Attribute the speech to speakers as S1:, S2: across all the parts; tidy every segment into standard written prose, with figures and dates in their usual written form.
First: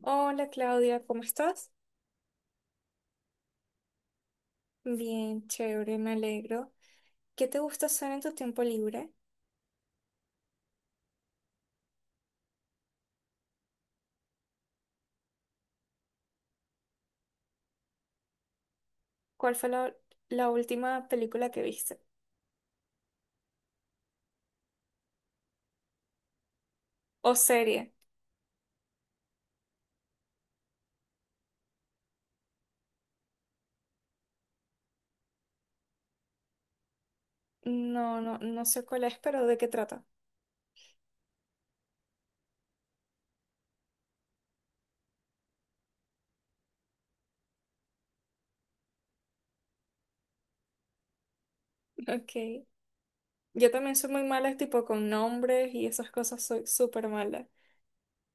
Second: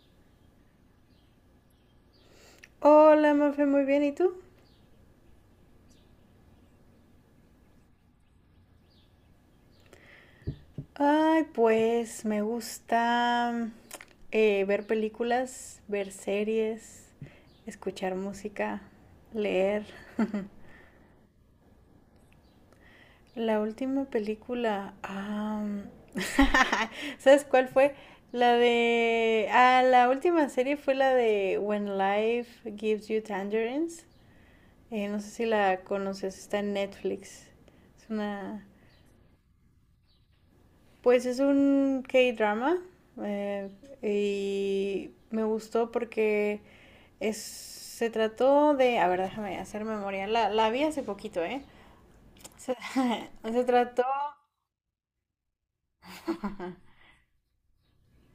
S1: Hola Claudia, ¿cómo estás?
S2: Hola, Mafe, muy bien, ¿y tú?
S1: Bien, chévere, me alegro. ¿Qué te gusta hacer en tu tiempo libre?
S2: Ay, pues me gusta ver películas, ver series, escuchar música,
S1: ¿Cuál fue
S2: leer.
S1: la última película que viste?
S2: La última película,
S1: ¿O
S2: ¿sabes cuál
S1: serie?
S2: fue? La última serie fue la de When Life Gives You Tangerines. No sé si la conoces, está en Netflix. Es
S1: No, no, no
S2: una...
S1: sé cuál es, pero ¿de qué trata?
S2: Pues es un K-drama eh, y me gustó porque se trató de, a ver, déjame hacer memoria, la vi hace poquito, ¿eh?
S1: Ok.
S2: Se, se
S1: Yo también
S2: trató,
S1: soy muy mala, tipo con nombres y esas cosas, soy súper mala.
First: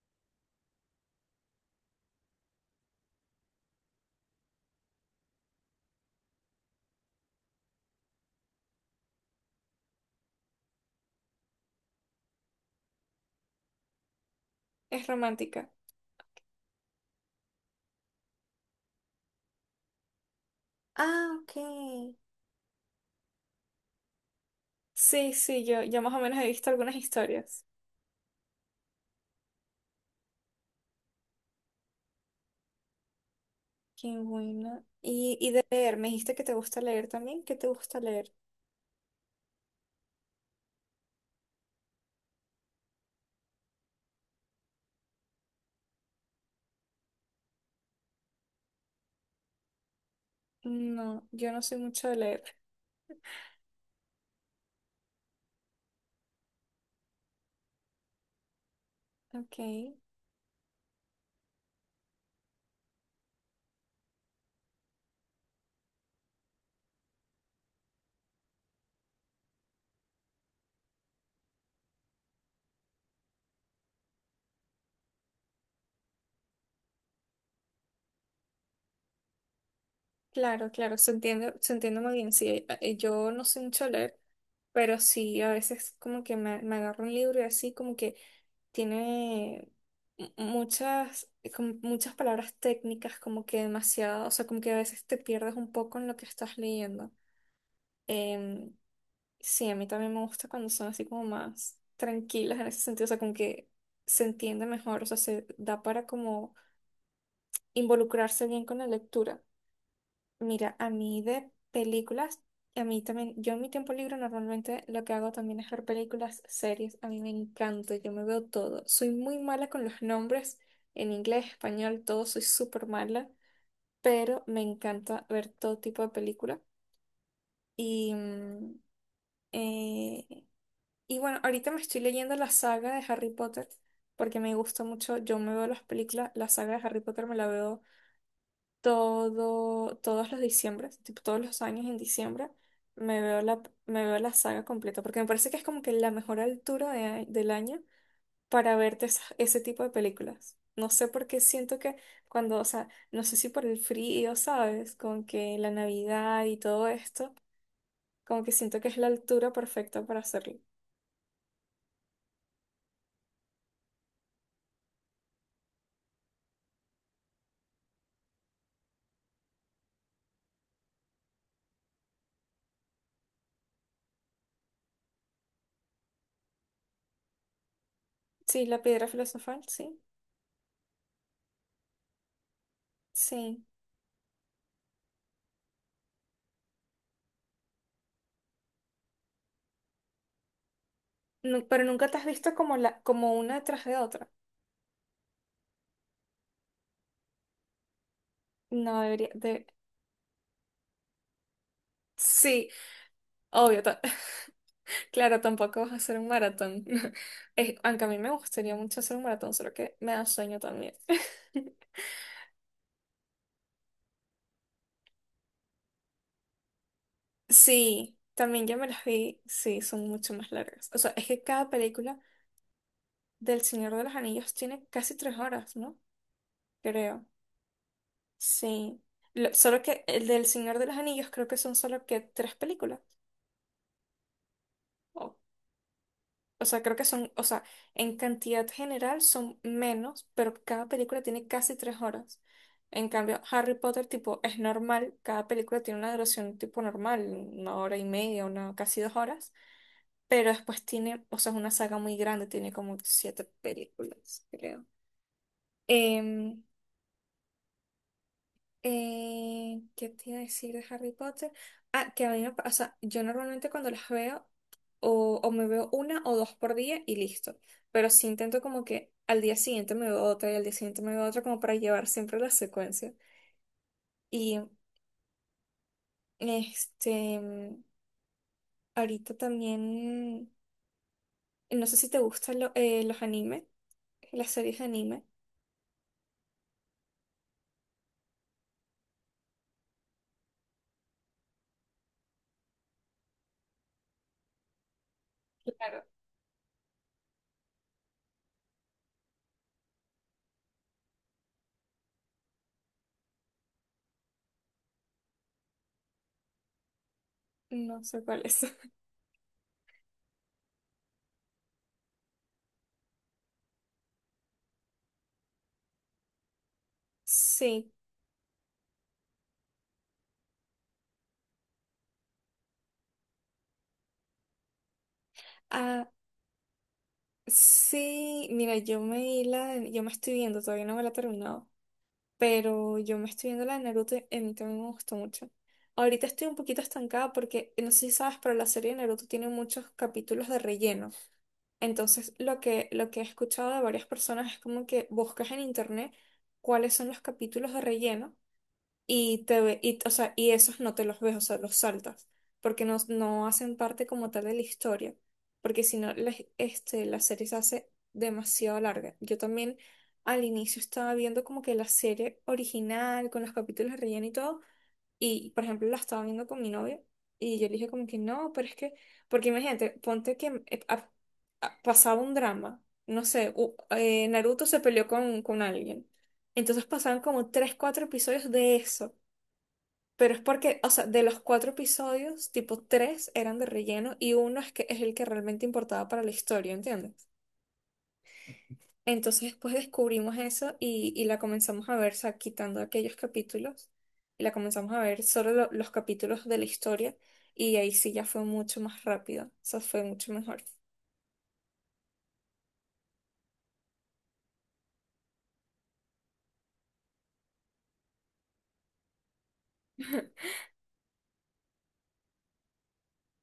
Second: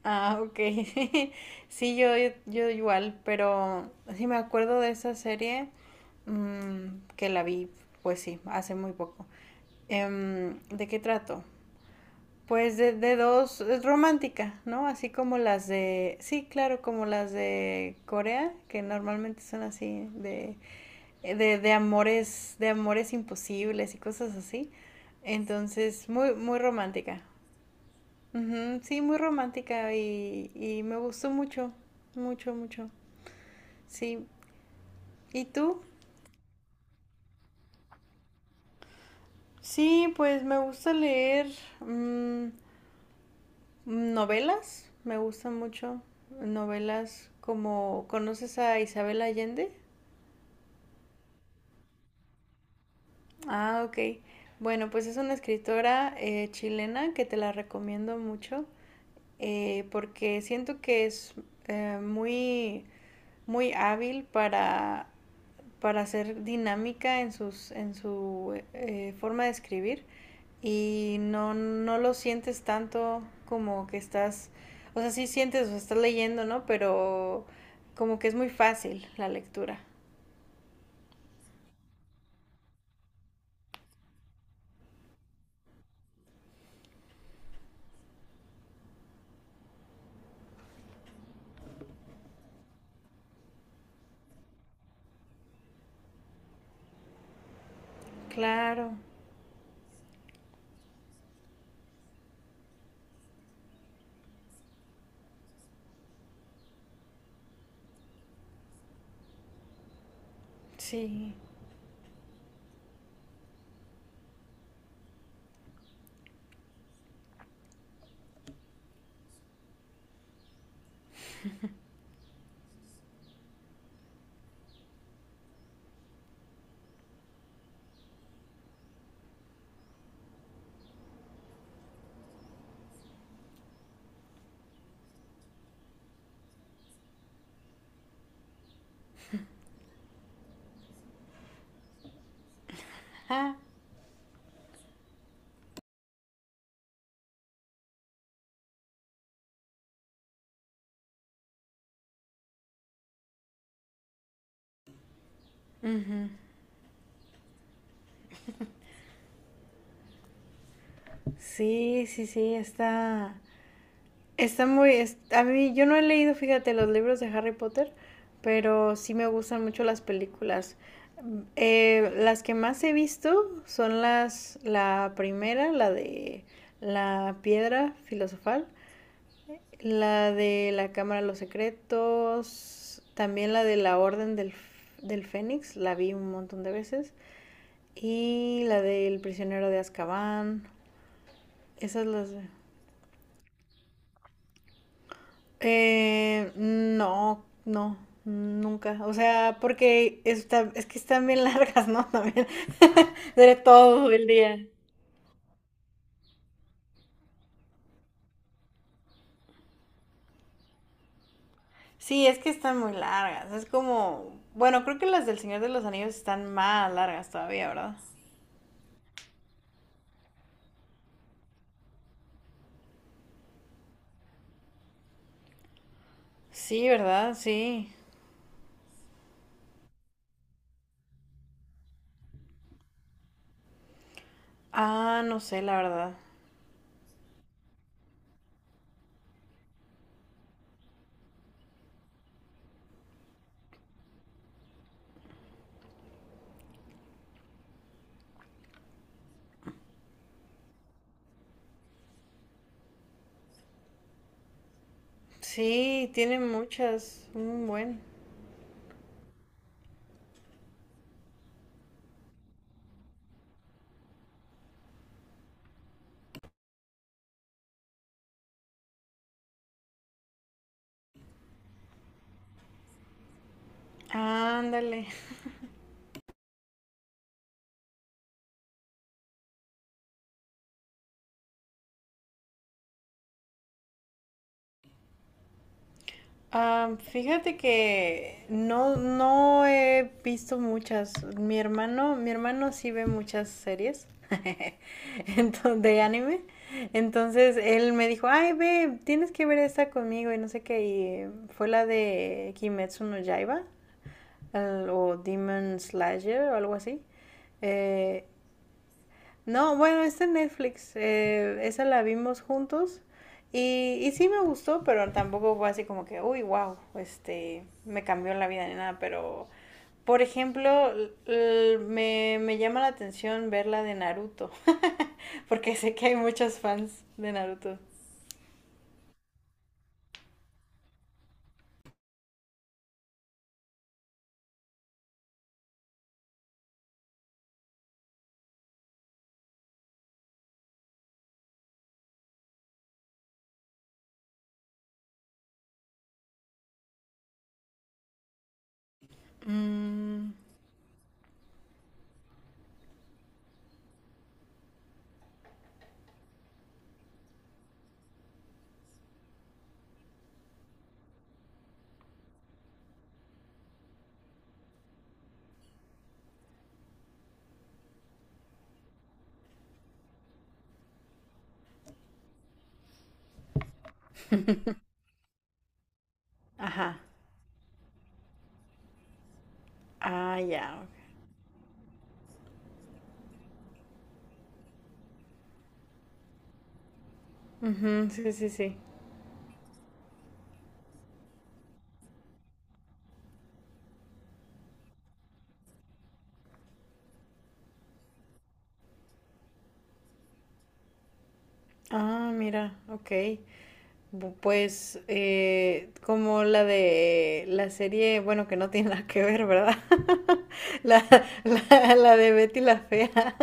S2: ah, ok, sí, yo igual, pero sí me acuerdo de esa serie, que la vi, pues sí, hace muy poco. ¿De qué trato? Pues de dos, es romántica, ¿no?
S1: Es
S2: Así como las
S1: romántica.
S2: de, sí, claro, como las de Corea, que normalmente son así,
S1: Ah, ok.
S2: de amores imposibles y cosas así.
S1: Sí, sí, yo
S2: Entonces,
S1: más o
S2: muy,
S1: menos he
S2: muy
S1: visto algunas
S2: romántica.
S1: historias.
S2: Ujú. Sí, muy romántica y me gustó mucho, mucho, mucho.
S1: Qué
S2: Sí.
S1: bueno. Y,
S2: ¿Y
S1: y de
S2: tú?
S1: leer, me dijiste que te gusta leer también. ¿Qué te gusta leer?
S2: Sí, pues me gusta leer. mm, Novelas, me gustan mucho. Novelas como, ¿conoces a Isabel Allende?
S1: No, yo no soy mucho de leer.
S2: Ah, ok. Bueno, pues es una escritora chilena que te la recomiendo mucho
S1: Ok,
S2: eh, porque siento que es eh, muy, muy hábil para ser dinámica en, en su forma de escribir y no lo sientes tanto como que estás, o sea, sí sientes, o sea, estás leyendo, ¿no? Pero como que es muy fácil la lectura.
S1: claro, claro, se entiende muy bien. Sí, yo no sé mucho leer, pero sí, a veces como que me agarro un libro y así como que tiene muchas, como muchas palabras técnicas, como que demasiado, o sea, como que a veces te pierdes un poco en lo que estás leyendo. Em,
S2: Claro,
S1: sí, a mí también me gusta cuando son así como más tranquilas en ese sentido, o sea, como que se entiende mejor, o sea, se da para como involucrarse bien con la lectura. Mira, a mí
S2: sí.
S1: de películas, a mí también, yo en mi tiempo libre normalmente lo que hago también es ver películas, series, a mí me encanta, yo me veo todo. Soy muy mala con los nombres, en inglés, español, todo, soy súper mala, pero me encanta ver todo tipo de película. Y, mm, eh, y bueno, ahorita me estoy leyendo la saga de Harry Potter porque me gusta mucho, yo me veo las películas, la saga de Harry Potter me la veo. Todos los diciembres, tipo todos los años en diciembre, me veo
S2: Ah.
S1: la, me veo la saga completa, porque me parece que es como que la mejor altura del año para verte ese tipo de películas. No sé por qué siento que cuando, o sea, no sé si por el frío, ¿sabes? Con que la
S2: Ujú.
S1: Navidad y todo esto, como que siento que es la altura perfecta para hacerlo.
S2: Sí, está. Está muy, a mí yo no he leído, fíjate, los libros de Harry Potter, pero sí me gustan mucho las películas. Mm, las que más he visto son las, la primera, la de la piedra
S1: Sí,
S2: filosofal,
S1: la piedra filosofal, sí,
S2: la de la Cámara de los Secretos, también la
S1: sí.
S2: de la Orden del Fénix, la vi un montón de veces, y la del prisionero de Azkaban,
S1: Pero
S2: esas
S1: nunca te has
S2: las...
S1: visto como una tras de otra.
S2: No, nunca.
S1: No,
S2: O
S1: debería,
S2: sea,
S1: de...
S2: porque es que están bien largas, ¿no? También.
S1: Sí,
S2: De
S1: obvio.
S2: todo el día.
S1: Claro, tampoco vas a hacer un maratón. Aunque a mí me gustaría mucho hacer un maratón, solo que me da sueño también.
S2: Sí, es que están muy largas. Es como, bueno, creo que las del Señor de los Anillos están más largas todavía, ¿verdad?
S1: Sí, también ya me las vi, sí, son mucho más largas. O sea, es que cada película del Señor de los Anillos tiene casi 3 horas, ¿no?
S2: Sí,
S1: Creo.
S2: ¿verdad? Sí.
S1: Sí. Solo que el del Señor de los Anillos creo que son solo que tres películas.
S2: Ah, no sé, la verdad.
S1: O sea, creo que son, o sea, en cantidad general son menos, pero cada película tiene casi 3 horas. En cambio, Harry Potter, tipo, es normal, cada película tiene una duración tipo normal, 1 hora y media, casi 2 horas, pero después tiene, o sea, es una saga muy grande, tiene como siete películas, creo.
S2: Sí, tiene
S1: Em,
S2: muchas. Un buen.
S1: ¿Qué te iba a decir de Harry Potter? Ah, que a mí me pasa, yo normalmente cuando las veo, o me veo una o dos por día y listo. Pero sí intento como que al día siguiente me veo otra y al día siguiente me veo otra como para llevar siempre la secuencia. Y
S2: Ándale.
S1: este, ahorita también, no sé si te gustan los animes, las series de anime.
S2: Ah, fíjate que no, no he visto muchas. Mi hermano sí ve muchas series entonces, de
S1: Claro,
S2: anime. Entonces él me dijo, ay, ve, tienes que ver esta conmigo y no sé qué. Y fue la de Kimetsu no Yaiba o Demon Slayer o algo así.
S1: no sé
S2: Eh,
S1: cuál es.
S2: no, Bueno, está en Netflix. Esa la vimos juntos. Y sí me gustó, pero tampoco fue así como que, uy, wow, este,
S1: Sí,
S2: me cambió la vida ni nada. Pero, por ejemplo, me llama la atención ver la de Naruto. Porque sé
S1: ah,
S2: que hay muchos fans de Naruto.
S1: sí, mira, yo me estoy viendo, todavía no me la he terminado. Pero yo me estoy viendo la de Naruto y a mí también me gustó mucho. Ahorita estoy un poquito estancada porque no sé si sabes, pero la serie de Naruto tiene muchos capítulos de relleno. Entonces, lo que he escuchado de varias personas es como que buscas en internet cuáles son los capítulos de relleno y, o
S2: Mm,
S1: sea, y esos no te los ves, o sea, los saltas, porque no, no hacen parte como tal de la historia, porque si no, la serie se hace demasiado larga. Yo también al inicio estaba viendo como que la serie original, con los capítulos de relleno y todo, y por ejemplo la estaba viendo con mi novio, y yo le dije como que no, pero es que, porque imagínate, ponte que pasaba un drama, no sé, Naruto se peleó con alguien. Entonces
S2: ajá.
S1: pasaban como tres, cuatro episodios de eso. Pero
S2: Ah,
S1: es porque,
S2: ya. Ok.
S1: o sea, de los cuatro episodios, tipo tres eran de relleno y uno es que es el que realmente importaba para la historia, ¿entiendes?
S2: Ujú, sí, sí, sí.
S1: Entonces después descubrimos eso y la comenzamos a ver, o sea, quitando aquellos capítulos y la comenzamos a ver solo los capítulos de la historia y ahí sí ya fue mucho más rápido, o sea, fue mucho mejor.
S2: Ah, mira, ok. Pues como la de la serie, bueno, que no tiene nada que ver, ¿verdad? La, la de Betty la Fea.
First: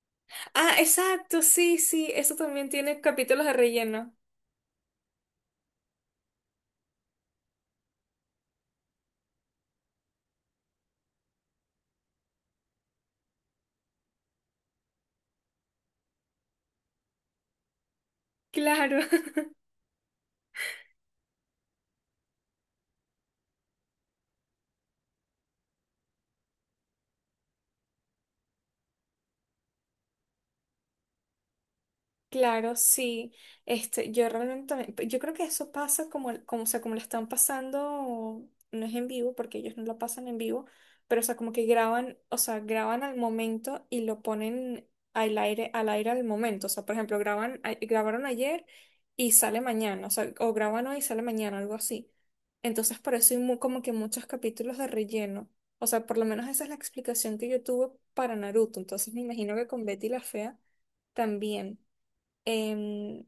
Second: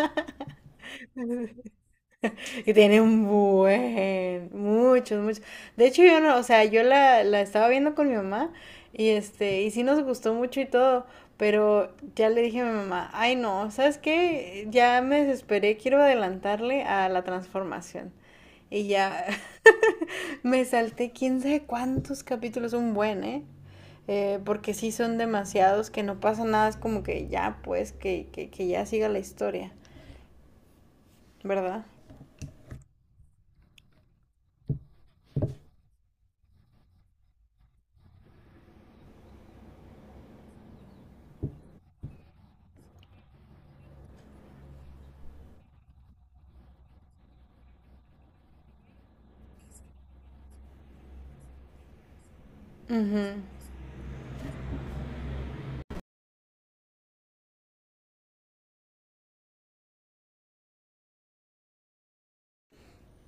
S1: Ah, exacto, sí, sí, eso también
S2: Y
S1: tiene
S2: tiene un
S1: capítulos de relleno.
S2: buen, muchos, muchos. De hecho, yo no, o sea, yo la, la estaba viendo con mi mamá y este, y sí nos gustó mucho y todo, pero ya le dije a mi mamá, ay no, ¿sabes qué? Ya me desesperé, quiero adelantarle a la transformación. Y
S1: Claro.
S2: ya, me salté quién sabe cuántos capítulos, un buen, ¿eh? Porque sí son demasiados, que no pasa nada, es como que ya, pues, que ya siga la historia, ¿verdad?
S1: Claro, sí. Este, yo realmente pues, yo creo que eso pasa como, o sea, como lo están pasando, no es en vivo, porque ellos no lo pasan en vivo, pero o sea, como que graban, o sea, graban al momento y lo ponen al aire, al aire al momento. O sea, por ejemplo, graban, grabaron ayer y sale mañana, o sea, o graban hoy y sale mañana, algo así. Entonces, por eso hay como que muchos capítulos de relleno. O sea, por lo menos esa es la explicación que yo tuve para Naruto. Entonces, me imagino que con Betty la Fea también. Em,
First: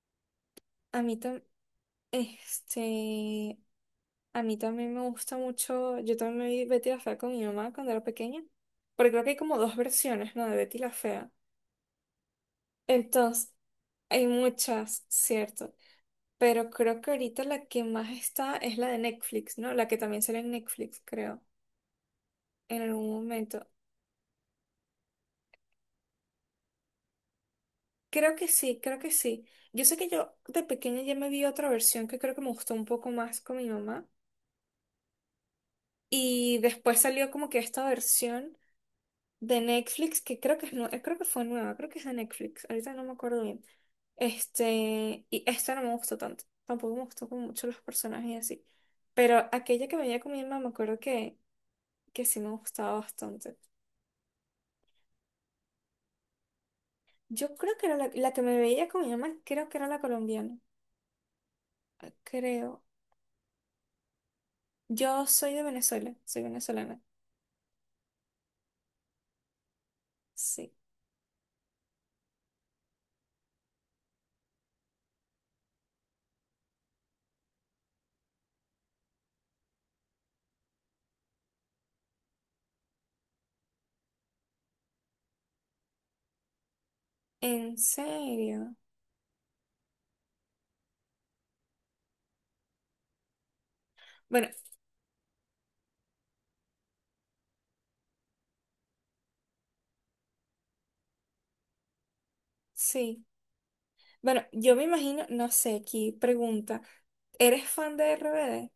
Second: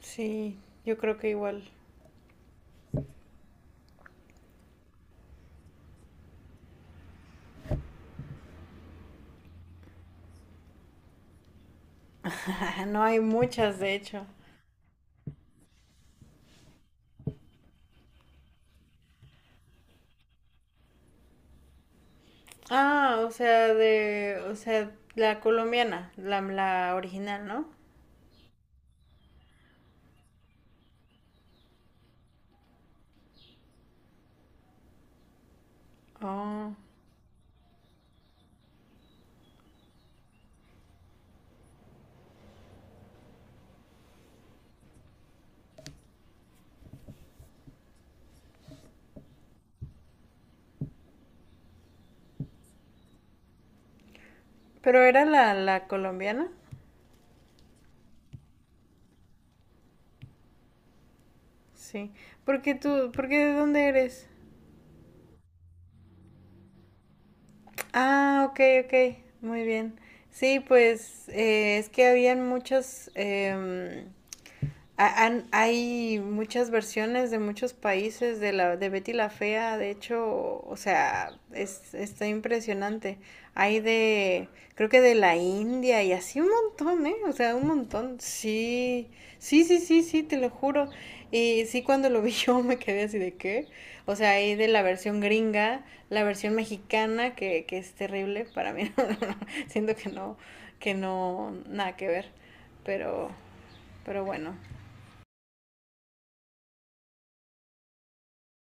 S2: Sí, yo
S1: a mí
S2: creo que
S1: tam-
S2: igual.
S1: este, a mí también me gusta mucho, yo también me vi Betty la Fea con mi mamá cuando era pequeña, porque creo que hay como dos versiones, ¿no? De Betty la Fea.
S2: No hay
S1: Entonces,
S2: muchas, de hecho.
S1: hay muchas, cierto, pero creo que ahorita la que más está es la de Netflix, ¿no? La que también sale en Netflix, creo, en algún
S2: Ah, o
S1: momento.
S2: sea, de, o sea, la colombiana, la original, ¿no?
S1: Creo que sí, creo que sí. Yo sé que yo de pequeña ya me vi otra versión que creo que me gustó un poco más con mi mamá. Y
S2: Oh.
S1: después salió como que esta versión de Netflix, que creo que creo que fue nueva, creo que es de Netflix, ahorita no me acuerdo bien. Este, y esta no me gustó tanto, tampoco me gustó como mucho los personajes y así. Pero aquella que me veía con mi mamá, me acuerdo que sí me gustaba bastante.
S2: ¿Pero era la colombiana?
S1: Yo creo que era la que me veía con mi mamá, creo que era la colombiana,
S2: Sí. ¿Por qué
S1: creo.
S2: tú, por qué De dónde eres?
S1: Yo soy de Venezuela, soy venezolana,
S2: Ah, ok, ok, muy bien. Sí,
S1: sí.
S2: pues es que habían muchos, hay muchas versiones de muchos países de la de Betty la Fea, de hecho, o sea, es, está impresionante. Hay de, creo que de la India y así un montón, ¿eh? O sea, un
S1: ¿En
S2: montón.
S1: serio?
S2: Sí, sí, te lo juro. Y sí, cuando lo vi yo me quedé así de qué. O sea,
S1: Bueno,
S2: hay de la versión gringa, la versión mexicana, que es terrible para mí. Siento que que no, nada que ver.
S1: sí.
S2: Pero, pero
S1: Bueno,
S2: bueno.
S1: yo me imagino, no sé, aquí pregunta, ¿eres fan de RBD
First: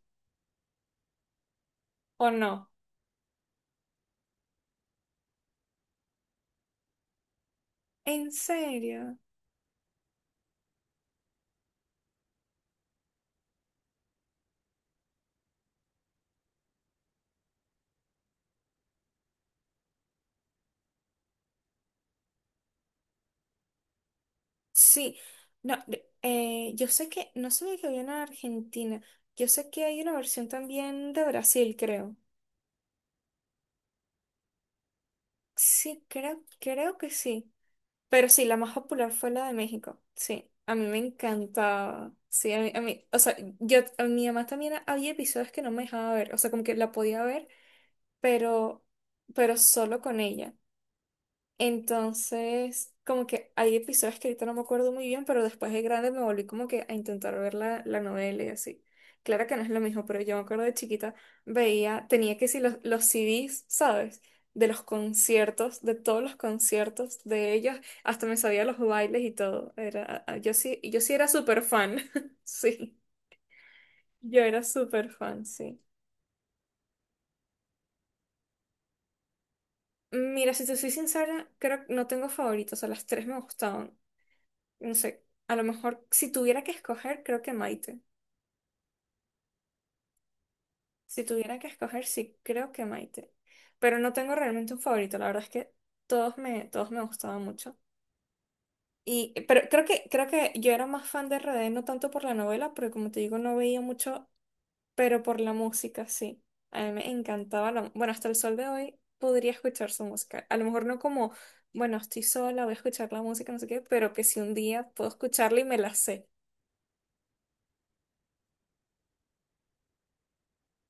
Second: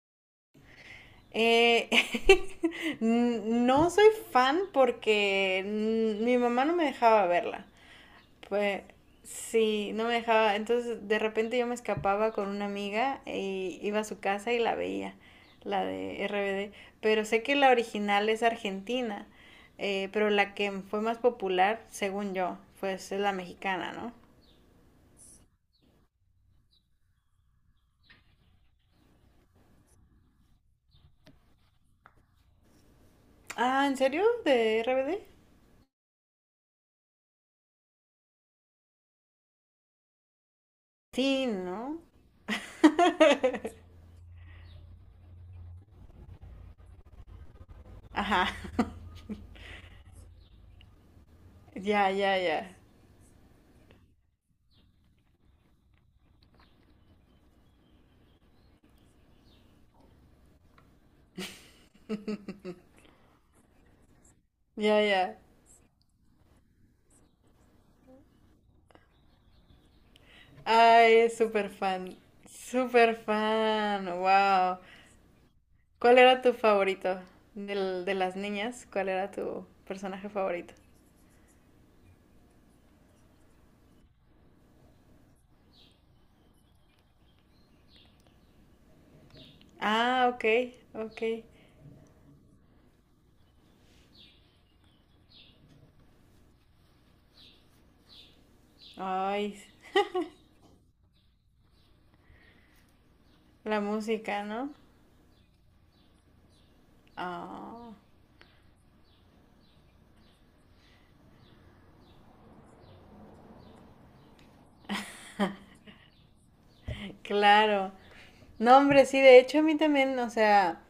S2: Eh,
S1: o no?
S2: no soy fan porque mi mamá no me dejaba verla.
S1: ¿En
S2: Pues
S1: serio?
S2: sí, no me dejaba. Entonces de repente yo me escapaba con una amiga y iba a su casa y la veía, la de RBD. Pero sé que la original es argentina, pero la que fue más popular, según yo, pues es la mexicana, ¿no?
S1: Sí. No, yo sé que, no sabía que había una Argentina. Yo sé que hay una versión también de Brasil, creo.
S2: Ah, ¿en serio? ¿De RBD?
S1: Sí, creo que sí. Pero sí, la más popular fue la de México. Sí, a mí me
S2: Sí, ¿no?
S1: encantaba. Sí, a mí- o sea, yo, a mi mamá también había episodios que no me dejaba ver. O sea, como que la podía ver,
S2: Ajá.
S1: pero, pero solo con ella.
S2: Ya, ya, ya.
S1: Entonces, como que hay episodios que ahorita no me acuerdo muy bien, pero después de grande me volví como que a intentar ver la novela y así. Claro que no es lo mismo, pero yo me acuerdo de chiquita, veía, tenía que si los CDs, ¿sabes? De los
S2: Ya, ya.
S1: conciertos, de todos los conciertos de ellos, hasta me sabía los bailes y todo. Yo sí, yo sí era
S2: Ay,
S1: súper
S2: súper
S1: fan,
S2: fan.
S1: sí,
S2: Súper fan.
S1: yo era
S2: Wow.
S1: súper fan, sí.
S2: ¿Cuál era tu favorito de las niñas? ¿Cuál era tu personaje
S1: Mira, si
S2: favorito?
S1: te soy sincera, creo que no tengo favoritos, a las tres me gustaban. No sé, a lo mejor si tuviera que escoger, creo que Maite.
S2: Ah, ok,
S1: Si
S2: ok.
S1: tuviera que escoger, sí, creo que Maite. Pero no tengo realmente un favorito, la verdad es que todos me gustaban mucho.
S2: Ay,
S1: Pero creo que yo era más fan de RD, no tanto por la novela, porque como te digo, no veía
S2: la
S1: mucho,
S2: música, ¿no?
S1: pero por la música, sí. A mí me encantaba
S2: Ah,
S1: hasta el sol de hoy podría escuchar su música. A lo mejor no como, bueno, estoy sola, voy a escuchar la música, no sé qué, pero que si un día puedo escucharla y me la sé.
S2: claro. No, hombre, sí, de hecho a mí también, o sea,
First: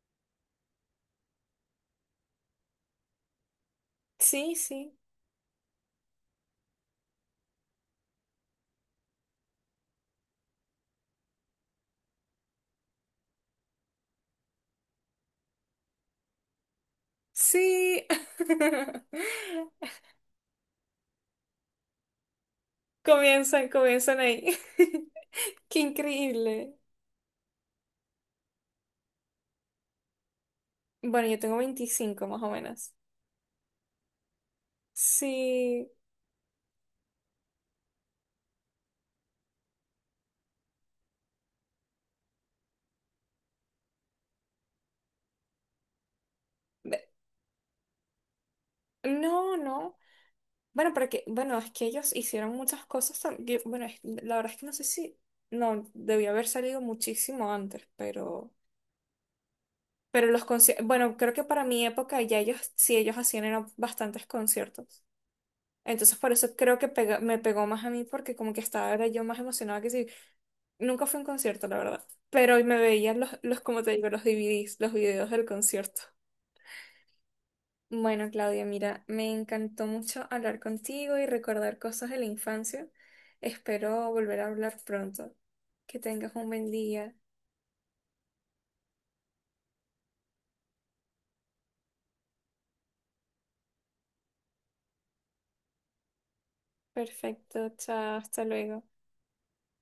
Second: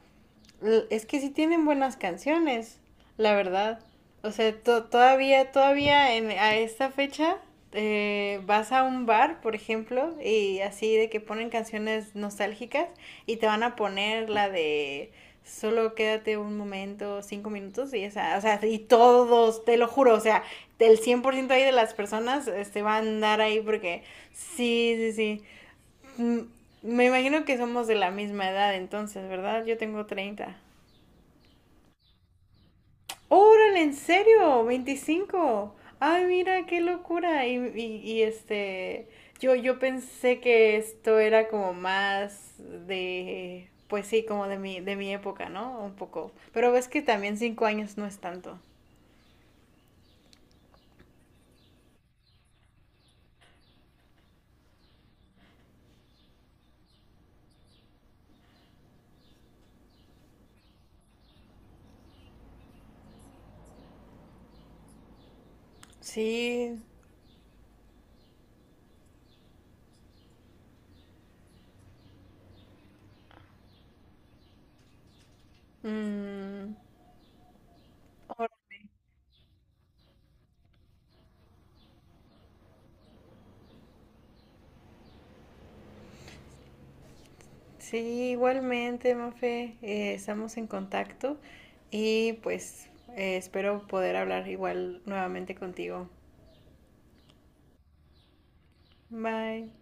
S2: Es que sí tienen buenas canciones, la verdad. O
S1: Sí,
S2: sea,
S1: sí.
S2: todavía, todavía a esta fecha vas a un bar, por ejemplo, y así de que ponen canciones nostálgicas y te van a poner la de solo quédate un momento, 5 minutos y
S1: Sí.
S2: esa, o sea, y todos, te lo juro, o sea, el 100% ahí de las personas este, van a andar ahí
S1: Comienzan,
S2: porque
S1: comienzan ahí.
S2: sí, sí, sí.
S1: Qué
S2: Mm,
S1: increíble.
S2: me imagino que somos de la misma edad entonces, ¿verdad? Yo tengo 30.
S1: Bueno, yo tengo 25 más o menos.
S2: ¡Órale, en serio! 25.
S1: Sí.
S2: ¡Ay, mira, qué locura! Y, este, yo pensé que esto era como más de, pues sí, como de mi época, ¿no? Un poco. Pero ves que
S1: Ve-
S2: también 5 años no es tanto.
S1: No, no. Bueno, porque, bueno, es que ellos hicieron muchas cosas. Bueno, la verdad es que no sé si. No, debió haber salido muchísimo antes, pero. Pero los conciertos. Bueno, creo que para mi época ya ellos, sí, ellos hacían eran bastantes conciertos. Entonces por eso creo
S2: Sí.
S1: que me pegó más a mí porque como que estaba era yo más emocionada que si nunca fue un concierto, la verdad. Pero me veían como te digo, los DVDs, los videos del concierto.
S2: mm,
S1: Bueno, Claudia,
S2: ahora-
S1: mira, me encantó mucho hablar contigo y recordar cosas de la infancia. Espero volver a hablar pronto. Que tengas un buen día.
S2: sí, igualmente, Mafe. Estamos en contacto y pues espero poder hablar igual nuevamente contigo.
S1: Perfecto, chao, hasta luego.
S2: Bye.